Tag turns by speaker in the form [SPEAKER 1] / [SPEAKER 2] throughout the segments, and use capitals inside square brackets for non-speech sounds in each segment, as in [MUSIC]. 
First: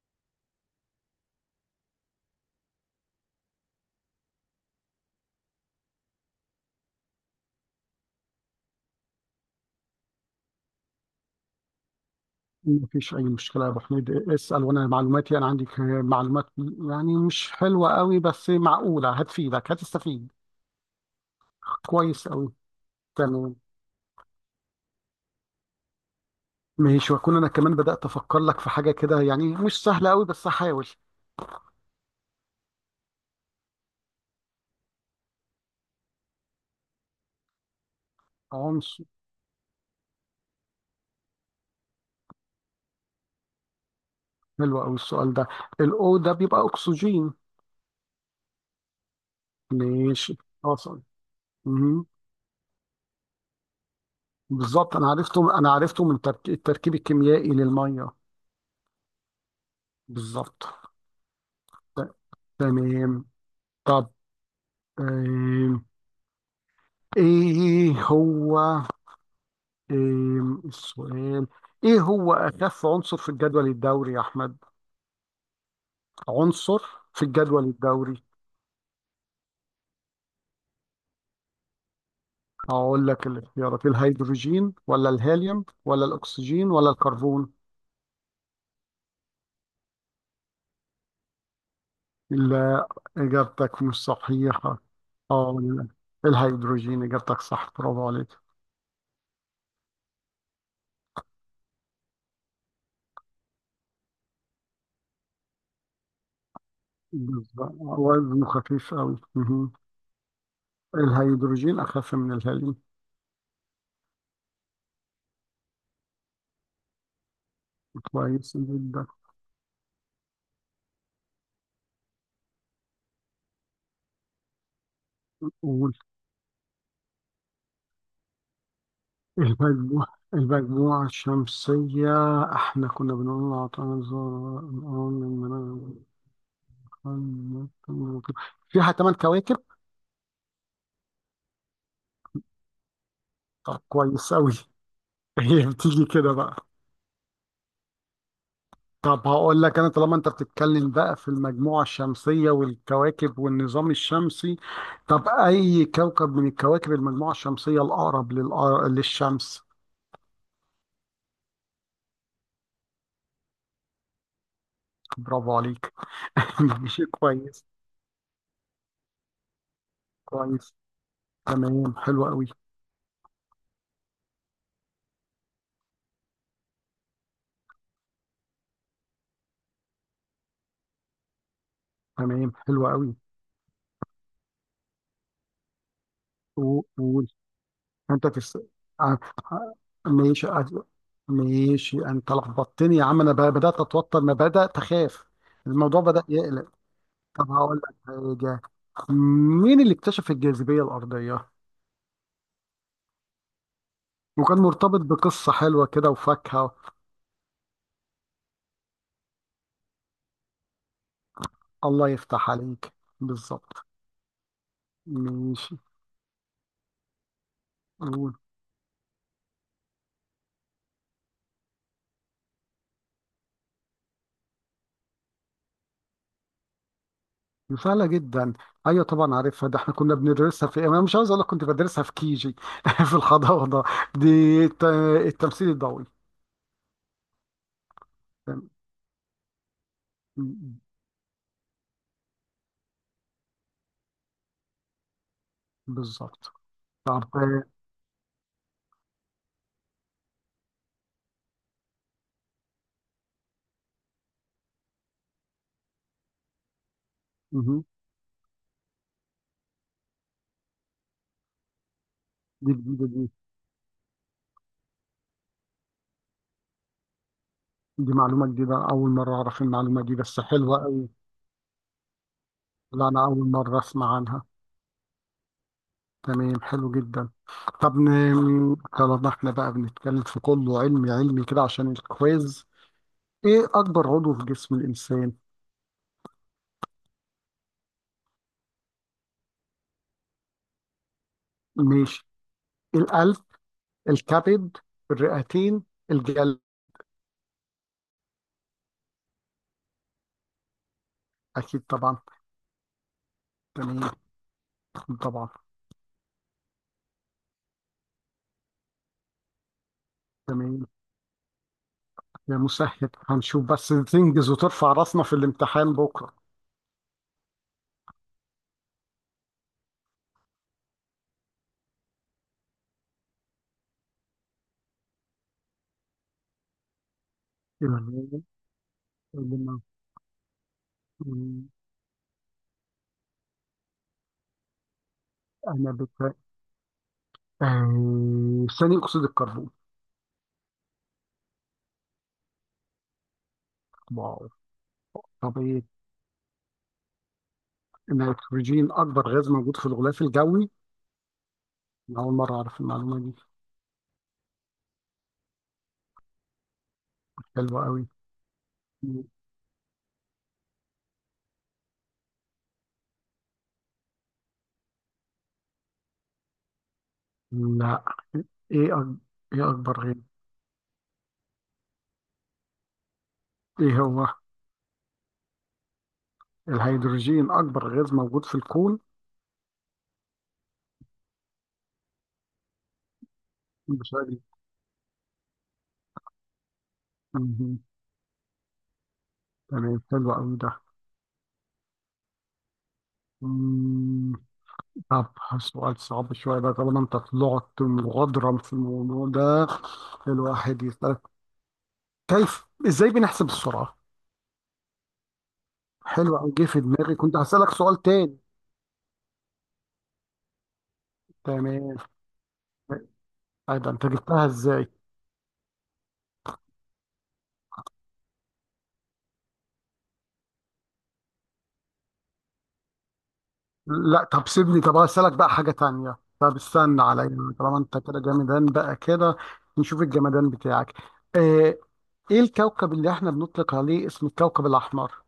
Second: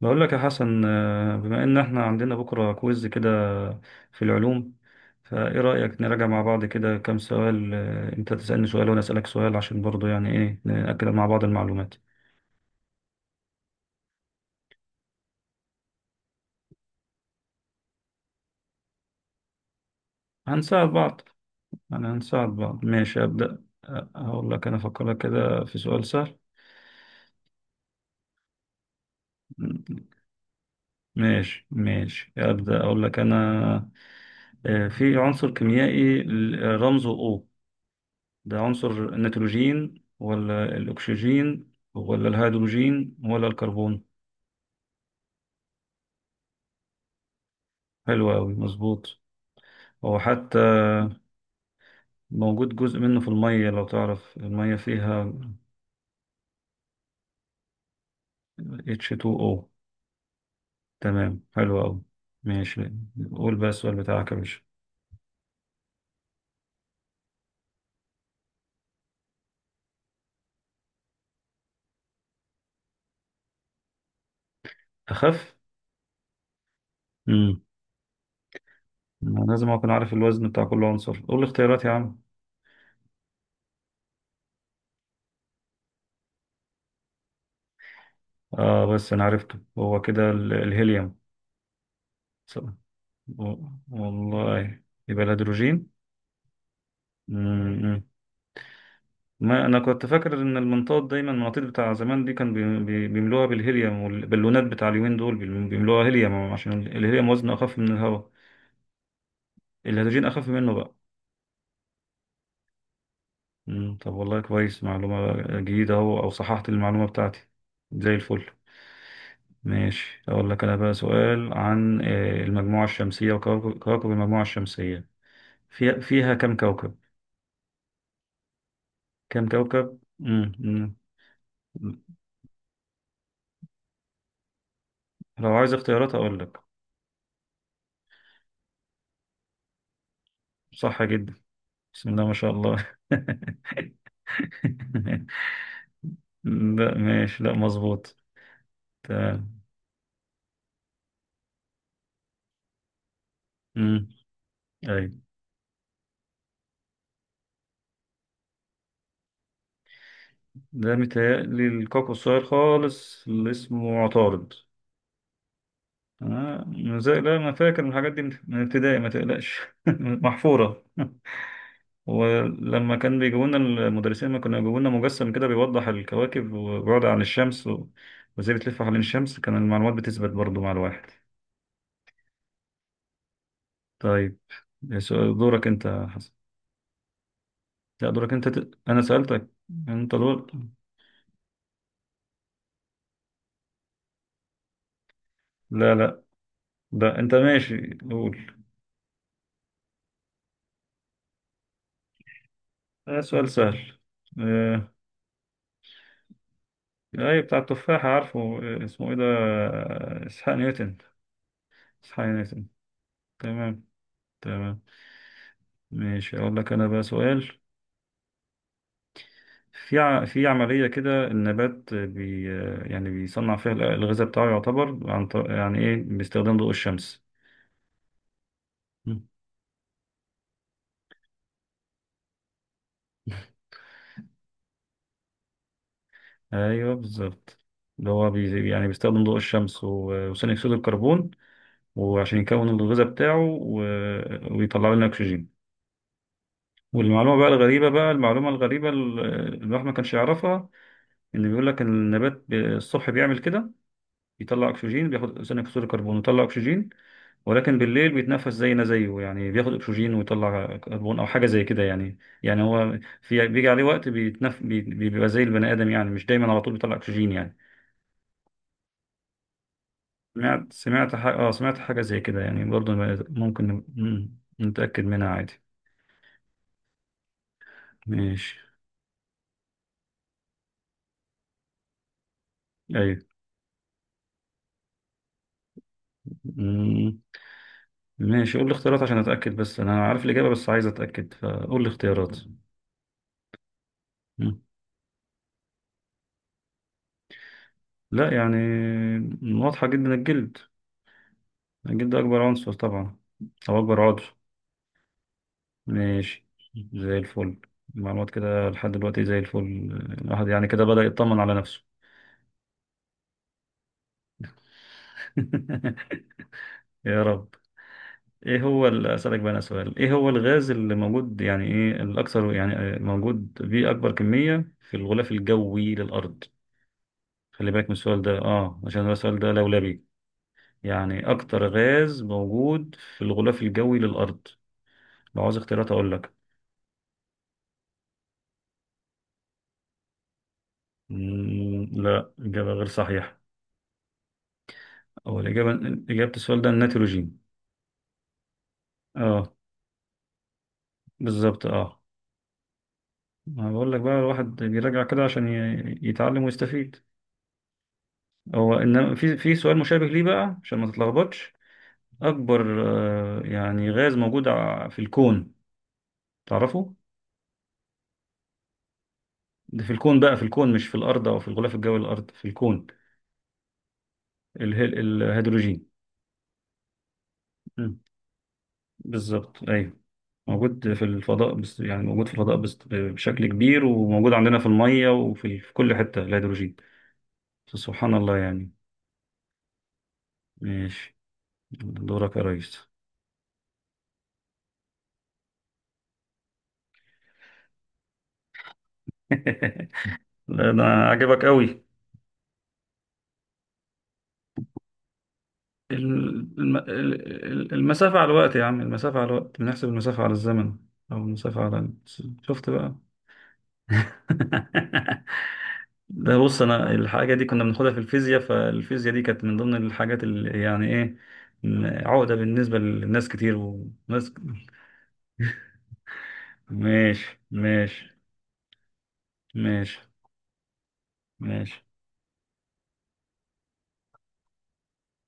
[SPEAKER 1] بقول لك يا حسن، بما ان احنا عندنا بكرة كويز كده في العلوم. فايه رأيك نراجع مع بعض كده كام سؤال؟ انت تسألني سؤال وانا أسألك سؤال عشان برضو يعني ايه نأكد مع بعض المعلومات.
[SPEAKER 2] مفيش أي مشكلة يا أبو حميد. اسأل وأنا معلوماتي، عندي معلومات يعني مش حلوة قوي، بس معقولة. هتفيدك، هتستفيد.
[SPEAKER 1] هنساعد بعض، يعني
[SPEAKER 2] كويس
[SPEAKER 1] هنساعد
[SPEAKER 2] قوي.
[SPEAKER 1] بعض. ماشي،
[SPEAKER 2] تمام.
[SPEAKER 1] أبدأ هقول لك انا افكر لك كده في سؤال سهل.
[SPEAKER 2] ماشي وأكون أنا كمان بدأت أفكر لك في حاجة كده يعني مش
[SPEAKER 1] م-
[SPEAKER 2] سهلة قوي، بس هحاول.
[SPEAKER 1] ماشي ماشي، أبدأ اقول لك انا. في عنصر كيميائي، رمزه O، بعنصر
[SPEAKER 2] عنصر.
[SPEAKER 1] النيتروجين ولا الأكسجين ولا الهيدروجين ولا الكربون؟
[SPEAKER 2] حلو قوي السؤال ده. الأو ده بيبقى أكسجين.
[SPEAKER 1] حلو أوي، مظبوط. هو
[SPEAKER 2] ماشي.
[SPEAKER 1] حتى
[SPEAKER 2] حصل. مهم.
[SPEAKER 1] موجود جزء منه في المية، لو تعرف المية
[SPEAKER 2] بالظبط،
[SPEAKER 1] فيها
[SPEAKER 2] أنا عرفته من التركيب الكيميائي للمية.
[SPEAKER 1] H2O.
[SPEAKER 2] بالظبط.
[SPEAKER 1] تمام، حلو أوي.
[SPEAKER 2] ت-
[SPEAKER 1] ماشي،
[SPEAKER 2] تمام.
[SPEAKER 1] قول بقى السؤال
[SPEAKER 2] طب،
[SPEAKER 1] بتاعك يا باشا.
[SPEAKER 2] آم، إيه هو؟ إيه السؤال؟ ايه هو اخف عنصر في الجدول الدوري يا احمد؟
[SPEAKER 1] أخف؟
[SPEAKER 2] عنصر في
[SPEAKER 1] مم.
[SPEAKER 2] الجدول الدوري.
[SPEAKER 1] أنا لازم أكون عارف الوزن بتاع كل عنصر، قول لي اختيارات يا عم.
[SPEAKER 2] اقول لك الاختيارات: الهيدروجين ولا الهيليوم ولا الاكسجين ولا الكربون؟
[SPEAKER 1] بس أنا عرفته، هو كده الهيليوم. صح.
[SPEAKER 2] لا،
[SPEAKER 1] و-
[SPEAKER 2] اجابتك مش صحيحه.
[SPEAKER 1] والله يبقى
[SPEAKER 2] اه،
[SPEAKER 1] الهيدروجين.
[SPEAKER 2] الهيدروجين اجابتك صح،
[SPEAKER 1] مم.
[SPEAKER 2] برافو عليك.
[SPEAKER 1] ما انا كنت فاكر ان المنطاد، دايما المناطيد بتاع زمان دي كان بيملوها بالهيليوم، والبالونات بتاع اليومين دول بيملوها هيليوم عشان الهيليوم وزنه
[SPEAKER 2] بالظبط،
[SPEAKER 1] اخف من الهواء.
[SPEAKER 2] وزنه خفيف قوي.
[SPEAKER 1] الهيدروجين اخف منه بقى.
[SPEAKER 2] الهيدروجين اخف من الهيليوم.
[SPEAKER 1] طب والله كويس، معلومة جديدة اهو، او صححت المعلومة بتاعتي، زي الفل.
[SPEAKER 2] كويس جدا.
[SPEAKER 1] ماشي، اقول لك انا بقى سؤال عن المجموعة الشمسية، وكواكب المجموعة الشمسية، فيها كم كوكب؟
[SPEAKER 2] المجموعة
[SPEAKER 1] مم، مم.
[SPEAKER 2] المجموعة الشمسية، احنا كنا بنقول عطانا الزهرة، الأرض،
[SPEAKER 1] لو عايز
[SPEAKER 2] المنام،
[SPEAKER 1] اختيارات اقول لك.
[SPEAKER 2] القمر، القمر، القمر. فيها ثمان كواكب.
[SPEAKER 1] صح جدا، بسم الله ما شاء الله.
[SPEAKER 2] طب كويس أوي.
[SPEAKER 1] [LAUGHS]
[SPEAKER 2] هي بتيجي كده بقى.
[SPEAKER 1] لا ماشي، لا مظبوط.
[SPEAKER 2] طب
[SPEAKER 1] تمام.
[SPEAKER 2] هقول لك انا، طالما انت بتتكلم بقى في المجموعة الشمسية والكواكب والنظام
[SPEAKER 1] امم
[SPEAKER 2] الشمسي،
[SPEAKER 1] اي،
[SPEAKER 2] طب اي كوكب من الكواكب المجموعة الشمسية الاقرب للشمس؟
[SPEAKER 1] ده متهيألي الكوكو الصغير خالص اللي اسمه عطارد.
[SPEAKER 2] برافو عليك. [LAUGHS]
[SPEAKER 1] آه.
[SPEAKER 2] ماشي
[SPEAKER 1] زي، لا انا
[SPEAKER 2] كويس.
[SPEAKER 1] فاكر من الحاجات دي، من ابتدائي، ما تقلقش. [LAUGHS]
[SPEAKER 2] كويس،
[SPEAKER 1] محفورة.
[SPEAKER 2] تمام حلو قوي.
[SPEAKER 1] ولما كان بيجيبوا لنا المدرسين، ما كانوا بيجيبوا لنا مجسم كده بيوضح الكواكب وبعد عن الشمس و... وازاي بتلف حوالين الشمس، كان المعلومات بتثبت برضو مع الواحد.
[SPEAKER 2] تمام حلو قوي.
[SPEAKER 1] طيب، دورك انت يا حسن.
[SPEAKER 2] و- و-
[SPEAKER 1] لا
[SPEAKER 2] انت
[SPEAKER 1] دورك
[SPEAKER 2] في
[SPEAKER 1] انت انا
[SPEAKER 2] ع-
[SPEAKER 1] سألتك.
[SPEAKER 2] ع-
[SPEAKER 1] انت
[SPEAKER 2] ماشي.
[SPEAKER 1] دور.
[SPEAKER 2] ماشي، انت لخبطتني يا عم. انا بدات اتوتر، انا بدات اخاف.
[SPEAKER 1] لا
[SPEAKER 2] الموضوع
[SPEAKER 1] لا،
[SPEAKER 2] بدا يقلق.
[SPEAKER 1] ده انت
[SPEAKER 2] طب هقول لك
[SPEAKER 1] ماشي قول.
[SPEAKER 2] حاجه: مين اللي اكتشف الجاذبيه الارضيه،
[SPEAKER 1] ده سؤال سهل.
[SPEAKER 2] وكان
[SPEAKER 1] آه،
[SPEAKER 2] مرتبط بقصه حلوه كده وفاكهه؟
[SPEAKER 1] أي بتاع التفاحة، عارفه، اسمه إيه ده، إسحاق نيوتن.
[SPEAKER 2] الله
[SPEAKER 1] إسحاق
[SPEAKER 2] يفتح
[SPEAKER 1] نيوتن.
[SPEAKER 2] عليك.
[SPEAKER 1] تمام،
[SPEAKER 2] بالظبط.
[SPEAKER 1] تمام.
[SPEAKER 2] ماشي،
[SPEAKER 1] ماشي، أقول لك أنا بقى سؤال.
[SPEAKER 2] قول.
[SPEAKER 1] في في عملية كده النبات بي آه، يعني بيصنع فيها الغذاء بتاعه، يعتبر عن يعني إيه باستخدام ضوء الشمس.
[SPEAKER 2] سهله جدا. ايوه
[SPEAKER 1] مم.
[SPEAKER 2] طبعا عارفها، ده احنا كنا بندرسها في، انا مش عاوز اقول لك، كنت بدرسها في كيجي. [LAUGHS] في الحضانه. دي التمثيل
[SPEAKER 1] أيوه بالظبط، اللي هو
[SPEAKER 2] الضوئي.
[SPEAKER 1] يعني بيستخدم ضوء الشمس وثاني أكسيد الكربون، وعشان يكون الغذاء بتاعه، ويطلع لنا أكسجين.
[SPEAKER 2] بالظبط.
[SPEAKER 1] والمعلومة بقى
[SPEAKER 2] عارفة.
[SPEAKER 1] الغريبة بقى المعلومة الغريبة اللي الواحد ما كانش يعرفها، إن بيقول لك إن النبات الصبح بيعمل كده، بيطلع أكسجين، بياخد ثاني أكسيد الكربون ويطلع أكسجين، ولكن
[SPEAKER 2] مهم.
[SPEAKER 1] بالليل بيتنفس زينا زيه، يعني بياخد أكسجين ويطلع كربون أو حاجة زي كده، يعني،
[SPEAKER 2] دي
[SPEAKER 1] هو
[SPEAKER 2] جديدة دي.
[SPEAKER 1] في بيجي عليه وقت بيبقى زي البني آدم، يعني مش دايما على طول بيطلع أكسجين يعني.
[SPEAKER 2] دي معلومة جديدة، أول مرة أعرف المعلومة دي، بس حلوة أوي.
[SPEAKER 1] سمعت حاجة زي كده يعني برضه.
[SPEAKER 2] لا، أنا أول
[SPEAKER 1] ممكن
[SPEAKER 2] مرة أسمع عنها.
[SPEAKER 1] نتأكد منها عادي.
[SPEAKER 2] تمام حلو جدا. طب
[SPEAKER 1] ماشي،
[SPEAKER 2] طالما احنا بقى بنتكلم في كله علمي علمي كده عشان الكويز،
[SPEAKER 1] أيوه.
[SPEAKER 2] إيه أكبر عضو في جسم الإنسان؟
[SPEAKER 1] مم. ماشي، قول لي اختيارات عشان اتاكد، بس انا عارف الاجابه، بس عايز اتاكد فقول لي
[SPEAKER 2] ماشي:
[SPEAKER 1] اختيارات.
[SPEAKER 2] القلب،
[SPEAKER 1] مم.
[SPEAKER 2] الكبد، الرئتين، الجلد.
[SPEAKER 1] لا يعني واضحه جدا الجلد.
[SPEAKER 2] أكيد
[SPEAKER 1] الجلد
[SPEAKER 2] طبعا.
[SPEAKER 1] اكبر عنصر طبعا، او اكبر
[SPEAKER 2] تمام.
[SPEAKER 1] عضو.
[SPEAKER 2] طبعا.
[SPEAKER 1] ماشي، زي الفل. المعلومات كده لحد دلوقتي زي الفل، الواحد يعني كده
[SPEAKER 2] تمام.
[SPEAKER 1] بدأ يطمن على نفسه.
[SPEAKER 2] يا مسهل هنشوف، بس تنجز وترفع راسنا في
[SPEAKER 1] [LAUGHS]
[SPEAKER 2] الامتحان بكرة.
[SPEAKER 1] يا رب. ايه هو اسالك بقى انا سؤال، ايه هو الغاز اللي موجود يعني، ايه الاكثر، يعني موجود بيه اكبر كميه في الغلاف الجوي للارض؟ خلي بالك من السؤال ده، عشان ده السؤال ده
[SPEAKER 2] تمام.
[SPEAKER 1] لولبي. يعني أكتر
[SPEAKER 2] مم.
[SPEAKER 1] غاز موجود في الغلاف الجوي للأرض. لو عاوز اختيارات
[SPEAKER 2] أنا
[SPEAKER 1] أقول لك.
[SPEAKER 2] ثاني أكسيد الكربون.
[SPEAKER 1] لا إجابة غير صحيحة.
[SPEAKER 2] واو.
[SPEAKER 1] أو الإجابة
[SPEAKER 2] طبيعة.
[SPEAKER 1] إجابة السؤال ده النيتروجين.
[SPEAKER 2] النيتروجين أكبر غاز
[SPEAKER 1] أه،
[SPEAKER 2] موجود في الغلاف الجوي.
[SPEAKER 1] بالظبط أه.
[SPEAKER 2] أنا أول مرة أعرف المعلومة دي.
[SPEAKER 1] ما بقول لك بقى الواحد بيراجع كده عشان يتعلم ويستفيد.
[SPEAKER 2] حلوة قوي.
[SPEAKER 1] هو إن في سؤال مشابه ليه بقى عشان ما تتلخبطش. أكبر يعني غاز موجود في الكون، تعرفه؟
[SPEAKER 2] لا. إيه إيه
[SPEAKER 1] ده في
[SPEAKER 2] أكبر غاز؟
[SPEAKER 1] الكون بقى، في الكون مش في الأرض أو في الغلاف الجوي للأرض، في الكون.
[SPEAKER 2] إيه هو؟
[SPEAKER 1] الهيدروجين.
[SPEAKER 2] الهيدروجين أكبر
[SPEAKER 1] مم،
[SPEAKER 2] غاز موجود في الكون.
[SPEAKER 1] بالظبط أيوه. موجود في الفضاء بس، يعني موجود في الفضاء بس بشكل كبير، وموجود
[SPEAKER 2] بشكل.
[SPEAKER 1] عندنا في المية، وفي كل حتة الهيدروجين.
[SPEAKER 2] مهم.
[SPEAKER 1] سبحان الله يعني.
[SPEAKER 2] تمام حلو قوي ده.
[SPEAKER 1] ماشي، دورك يا ريس.
[SPEAKER 2] مم، طب سؤال صعب شوية بقى طالما أنت طلعت مغادرا في الموضوع ده.
[SPEAKER 1] [LAUGHS] لا
[SPEAKER 2] الواحد
[SPEAKER 1] أنا،
[SPEAKER 2] يسألك:
[SPEAKER 1] عجبك قوي.
[SPEAKER 2] كيف إزاي بنحسب السرعة؟ حلو أوي، جه في دماغي كنت هسألك سؤال
[SPEAKER 1] المسافة على
[SPEAKER 2] تاني.
[SPEAKER 1] الوقت يا عم، المسافة على الوقت، بنحسب المسافة على الزمن. أو المسافة على
[SPEAKER 2] تمام.
[SPEAKER 1] شفت بقى.
[SPEAKER 2] أي ده، أنت
[SPEAKER 1] [LAUGHS]
[SPEAKER 2] جبتها إزاي؟
[SPEAKER 1] ده بص أنا الحاجة دي كنا بناخدها في الفيزياء، فالفيزياء دي كانت من ضمن الحاجات اللي يعني إيه عقدة بالنسبة للناس كتير،
[SPEAKER 2] لا
[SPEAKER 1] وناس.
[SPEAKER 2] طب سيبني، طب هسألك بقى حاجة تانية. طب استنى
[SPEAKER 1] ماشي،
[SPEAKER 2] عليا طالما أنت
[SPEAKER 1] ماشي،
[SPEAKER 2] كده جمدان بقى كده.
[SPEAKER 1] ماشي،
[SPEAKER 2] نشوف الجمدان بتاعك. آه،
[SPEAKER 1] ماشي.
[SPEAKER 2] إيه الكوكب اللي إحنا بنطلق عليه اسم الكوكب الأحمر؟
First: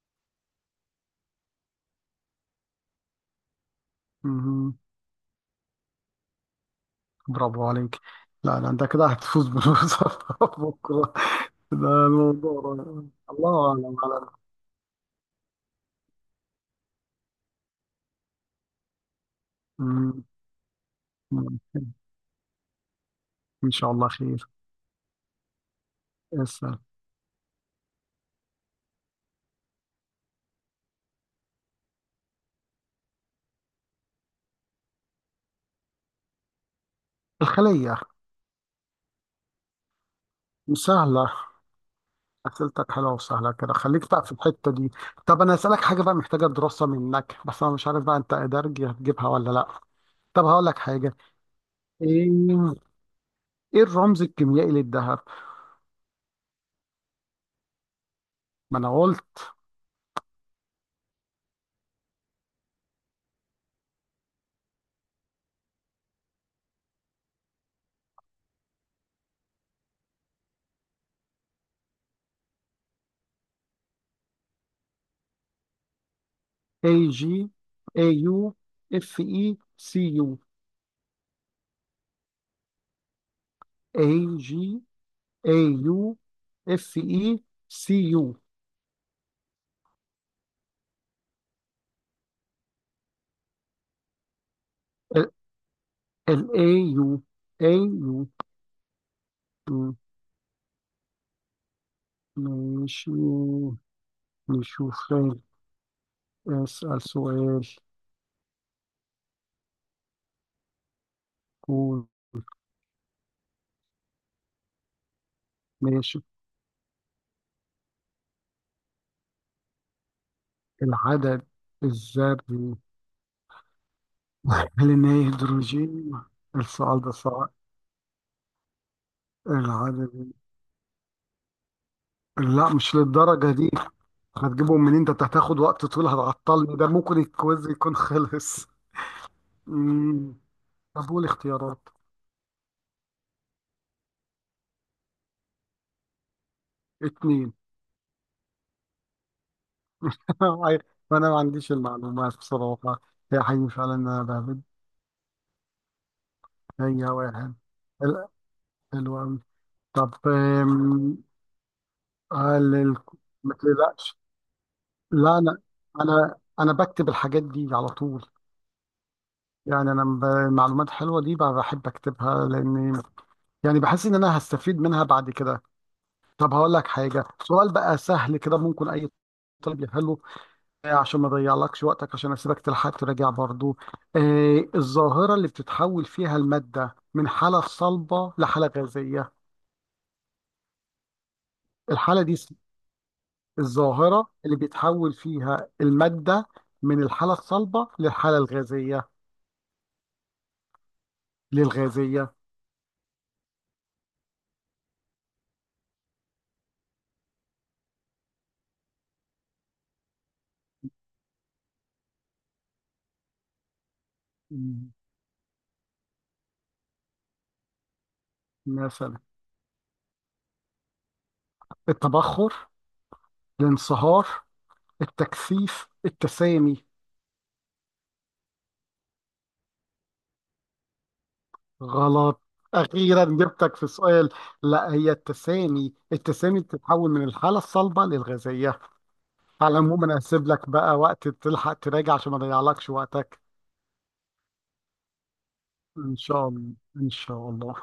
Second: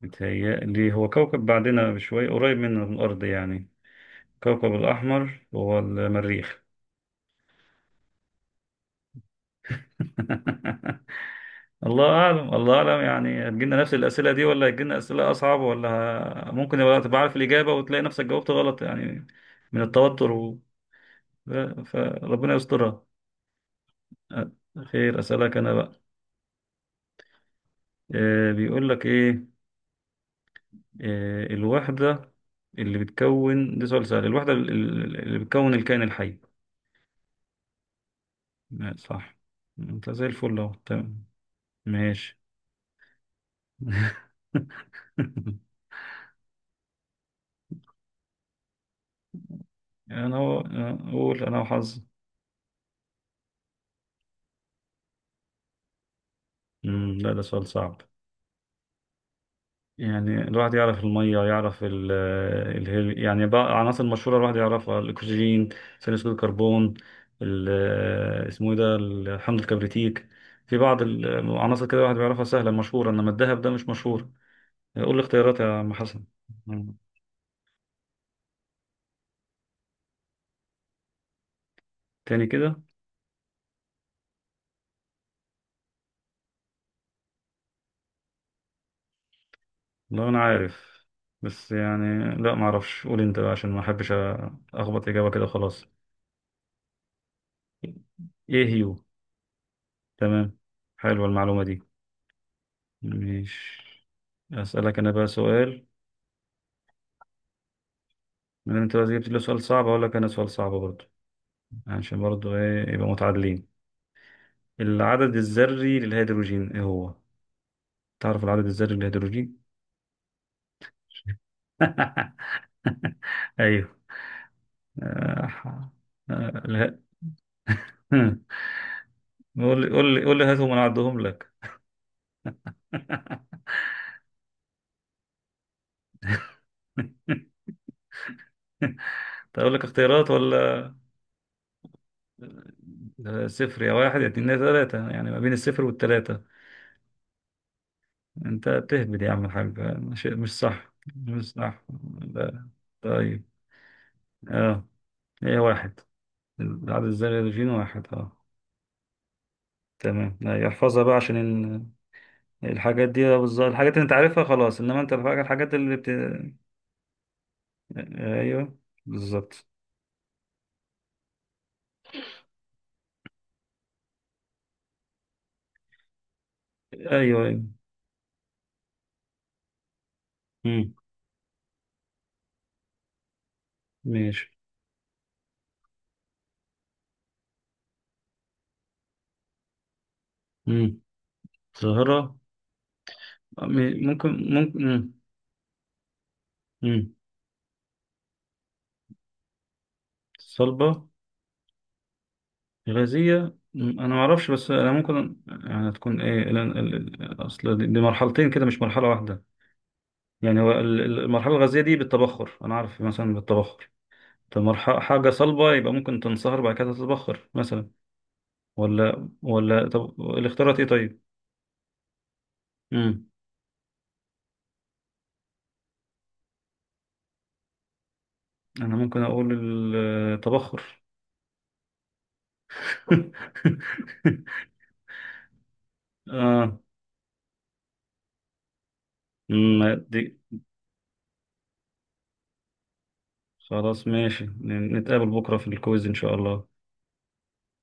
[SPEAKER 1] متهيألي هو كوكب بعدنا بشوية، قريب مننا من الأرض يعني. كوكب
[SPEAKER 2] مهم.
[SPEAKER 1] الأحمر هو المريخ.
[SPEAKER 2] برافو عليك. لا لا، أنت كده هتفوز بالوظيفة [LAUGHS]
[SPEAKER 1] [LAUGHS]
[SPEAKER 2] بكرة. ده
[SPEAKER 1] الله أعلم،
[SPEAKER 2] الموضوع.
[SPEAKER 1] الله أعلم. يعني
[SPEAKER 2] الله
[SPEAKER 1] هتجيلنا نفس
[SPEAKER 2] أعلم على.
[SPEAKER 1] الأسئلة دي ولا هتجيلنا أسئلة أصعب، ولا ممكن يبقى تبقى عارف الإجابة وتلاقي نفسك جاوبت غلط يعني، من
[SPEAKER 2] مم.
[SPEAKER 1] التوتر ف-
[SPEAKER 2] مم.
[SPEAKER 1] فربنا يسترها.
[SPEAKER 2] إن شاء الله
[SPEAKER 1] أ-
[SPEAKER 2] خير.
[SPEAKER 1] خير، أسألك أنا بقى.
[SPEAKER 2] اسأل.
[SPEAKER 1] بيقول لك إيه، الوحدة اللي بتكون، ده سؤال سهل، الوحدة اللي بتكون الكائن الحي.
[SPEAKER 2] الخلية.
[SPEAKER 1] لا، صح. انت زي الفل اهو، تمام.
[SPEAKER 2] مسهلة.
[SPEAKER 1] ماشي.
[SPEAKER 2] أسئلتك حلوة وسهلة كده، خليك بقى في الحتة دي.
[SPEAKER 1] [LAUGHS]
[SPEAKER 2] طب أنا أسألك حاجة بقى محتاجة دراسة منك، بس أنا مش عارف بقى أنت إدارجي هتجيبها ولا لأ.
[SPEAKER 1] انا،
[SPEAKER 2] طب
[SPEAKER 1] هو
[SPEAKER 2] هقول لك
[SPEAKER 1] أنا
[SPEAKER 2] حاجة.
[SPEAKER 1] اقول انا وحظي.
[SPEAKER 2] إيه. إيه الرمز الكيميائي للذهب؟
[SPEAKER 1] لا ده سؤال صعب.
[SPEAKER 2] ما أنا قلت.
[SPEAKER 1] يعني الواحد يعرف المية، يعرف ال ال يعني بقى عناصر مشهورة الواحد يعرفها، الأكسجين، ثاني أكسيد الكربون، اسمه إيه ده الحمض الكبريتيك. في بعض العناصر كده الواحد بيعرفها سهلة مشهورة، إنما الذهب ده مش مشهور. قول لي اختيارات يا عم حسن.
[SPEAKER 2] اي
[SPEAKER 1] مم.
[SPEAKER 2] جي، اي يو، اف اي، سي يو.
[SPEAKER 1] تاني كده.
[SPEAKER 2] اي جي، اي يو، اف اي، سي يو.
[SPEAKER 1] والله انا عارف، بس يعني لا ما اعرفش، قول انت بقى عشان ما احبش اخبط اجابه كده خلاص.
[SPEAKER 2] الاي يو. اي يو.
[SPEAKER 1] ايه هيو؟
[SPEAKER 2] مم.
[SPEAKER 1] تمام، حلوه المعلومه دي.
[SPEAKER 2] ماشي،
[SPEAKER 1] مش.
[SPEAKER 2] نشوف.
[SPEAKER 1] اسالك انا بقى سؤال،
[SPEAKER 2] اسأل سؤال.
[SPEAKER 1] من انت بقى جبت لي سؤال صعب اقول لك انا سؤال صعب برضه،
[SPEAKER 2] قول.
[SPEAKER 1] عشان برضه ايه، يبقى متعادلين. العدد الذري
[SPEAKER 2] ماشي.
[SPEAKER 1] للهيدروجين ايه هو، تعرف العدد الذري للهيدروجين؟
[SPEAKER 2] العدد الذري.
[SPEAKER 1] [LAUGHS] ايوه.
[SPEAKER 2] [LAUGHS] هل إن هي
[SPEAKER 1] آه،
[SPEAKER 2] هيدروجين؟
[SPEAKER 1] لا.
[SPEAKER 2] السؤال ده صعب.
[SPEAKER 1] [LAUGHS] قول لي،
[SPEAKER 2] العدد.
[SPEAKER 1] قول لي، قول لي، هاتهم انا اعدهم لك.
[SPEAKER 2] لا مش للدرجة
[SPEAKER 1] [LAUGHS]
[SPEAKER 2] دي. هتجيبهم منين ده، انت هتاخد وقت طويل، هتعطلني، ده ممكن الكويز يكون خلص.
[SPEAKER 1] طب اقول لك اختيارات
[SPEAKER 2] مم.
[SPEAKER 1] ولا؟
[SPEAKER 2] طب قول اختيارات.
[SPEAKER 1] صفر يا واحد يا اتنين يا تلاتة، يعني ما بين الصفر والتلاتة.
[SPEAKER 2] اتنين.
[SPEAKER 1] انت بتهبد يا عم الحاج، مش
[SPEAKER 2] [LAUGHS]
[SPEAKER 1] مش صح،
[SPEAKER 2] انا ما
[SPEAKER 1] مش
[SPEAKER 2] عنديش
[SPEAKER 1] صح.
[SPEAKER 2] المعلومات
[SPEAKER 1] لا،
[SPEAKER 2] بصراحة. هي
[SPEAKER 1] طيب.
[SPEAKER 2] حقيقي فعلا انا بهبد.
[SPEAKER 1] اه هي واحد،
[SPEAKER 2] هي
[SPEAKER 1] العدد الذري
[SPEAKER 2] واحد.
[SPEAKER 1] الجين واحد،
[SPEAKER 2] حلو.
[SPEAKER 1] اه،
[SPEAKER 2] حلو أوي. طب،
[SPEAKER 1] تمام. لا، يحفظها بقى عشان ال-
[SPEAKER 2] هل ال...
[SPEAKER 1] الحاجات دي
[SPEAKER 2] ما
[SPEAKER 1] بالظبط، الحاجات اللي انت
[SPEAKER 2] تقلقش.
[SPEAKER 1] عارفها خلاص، انما انت الحاجات،
[SPEAKER 2] لا،
[SPEAKER 1] اللي بت... آه،
[SPEAKER 2] انا بكتب الحاجات دي على طول.
[SPEAKER 1] ايوه بالظبط.
[SPEAKER 2] يعني انا المعلومات حلوه دي بقى بحب اكتبها، لاني يعني بحس ان انا هستفيد منها بعد كده. طب هقول لك
[SPEAKER 1] ايوه،
[SPEAKER 2] حاجه،
[SPEAKER 1] ايوه.
[SPEAKER 2] سؤال بقى سهل كده ممكن اي طالب يحله.
[SPEAKER 1] مم.
[SPEAKER 2] عشان ما اضيعلكش وقتك، عشان اسيبك تلحق تراجع برضو.
[SPEAKER 1] ماشي.
[SPEAKER 2] آه، الظاهره اللي بتتحول فيها الماده من حاله صلبه لحاله غازيه.
[SPEAKER 1] مم.
[SPEAKER 2] الحاله دي
[SPEAKER 1] ظاهرة.
[SPEAKER 2] الظاهره اللي
[SPEAKER 1] ممكن. مم.
[SPEAKER 2] بيتحول فيها الماده من
[SPEAKER 1] مم.
[SPEAKER 2] الحاله الصلبه للحاله الغازيه.
[SPEAKER 1] صلبة،
[SPEAKER 2] للغازيه.
[SPEAKER 1] غازية. أنا معرفش، بس أنا ممكن يعني تكون إيه أصل دي مرحلتين كده مش مرحلة واحدة. يعني هو المرحلة الغازية دي بالتبخر، أنا عارف مثلا بالتبخر. طب
[SPEAKER 2] م-
[SPEAKER 1] مرحلة حاجة صلبة، يبقى ممكن تنصهر بعد كده تتبخر مثلا.
[SPEAKER 2] مثلا.
[SPEAKER 1] ولا طب الاختيارات إيه طيب؟
[SPEAKER 2] التبخر،
[SPEAKER 1] مم.
[SPEAKER 2] الانصهار، التكثيف، التسامي.
[SPEAKER 1] أنا ممكن أقول التبخر.
[SPEAKER 2] غلط. أخيرا جبتك في السؤال.
[SPEAKER 1] [LAUGHS]
[SPEAKER 2] لا هي التسامي، التسامي
[SPEAKER 1] آه.
[SPEAKER 2] بتتحول من الحالة الصلبة للغازية. على العموم
[SPEAKER 1] مم.
[SPEAKER 2] أنا
[SPEAKER 1] دي.
[SPEAKER 2] هسيب لك بقى وقت تلحق تراجع عشان ما أضيعلكش وقتك.
[SPEAKER 1] خلاص ماشي، نتقابل بكرة في الكويز إن
[SPEAKER 2] إن
[SPEAKER 1] شاء
[SPEAKER 2] شاء
[SPEAKER 1] الله.
[SPEAKER 2] الله إن شاء الله.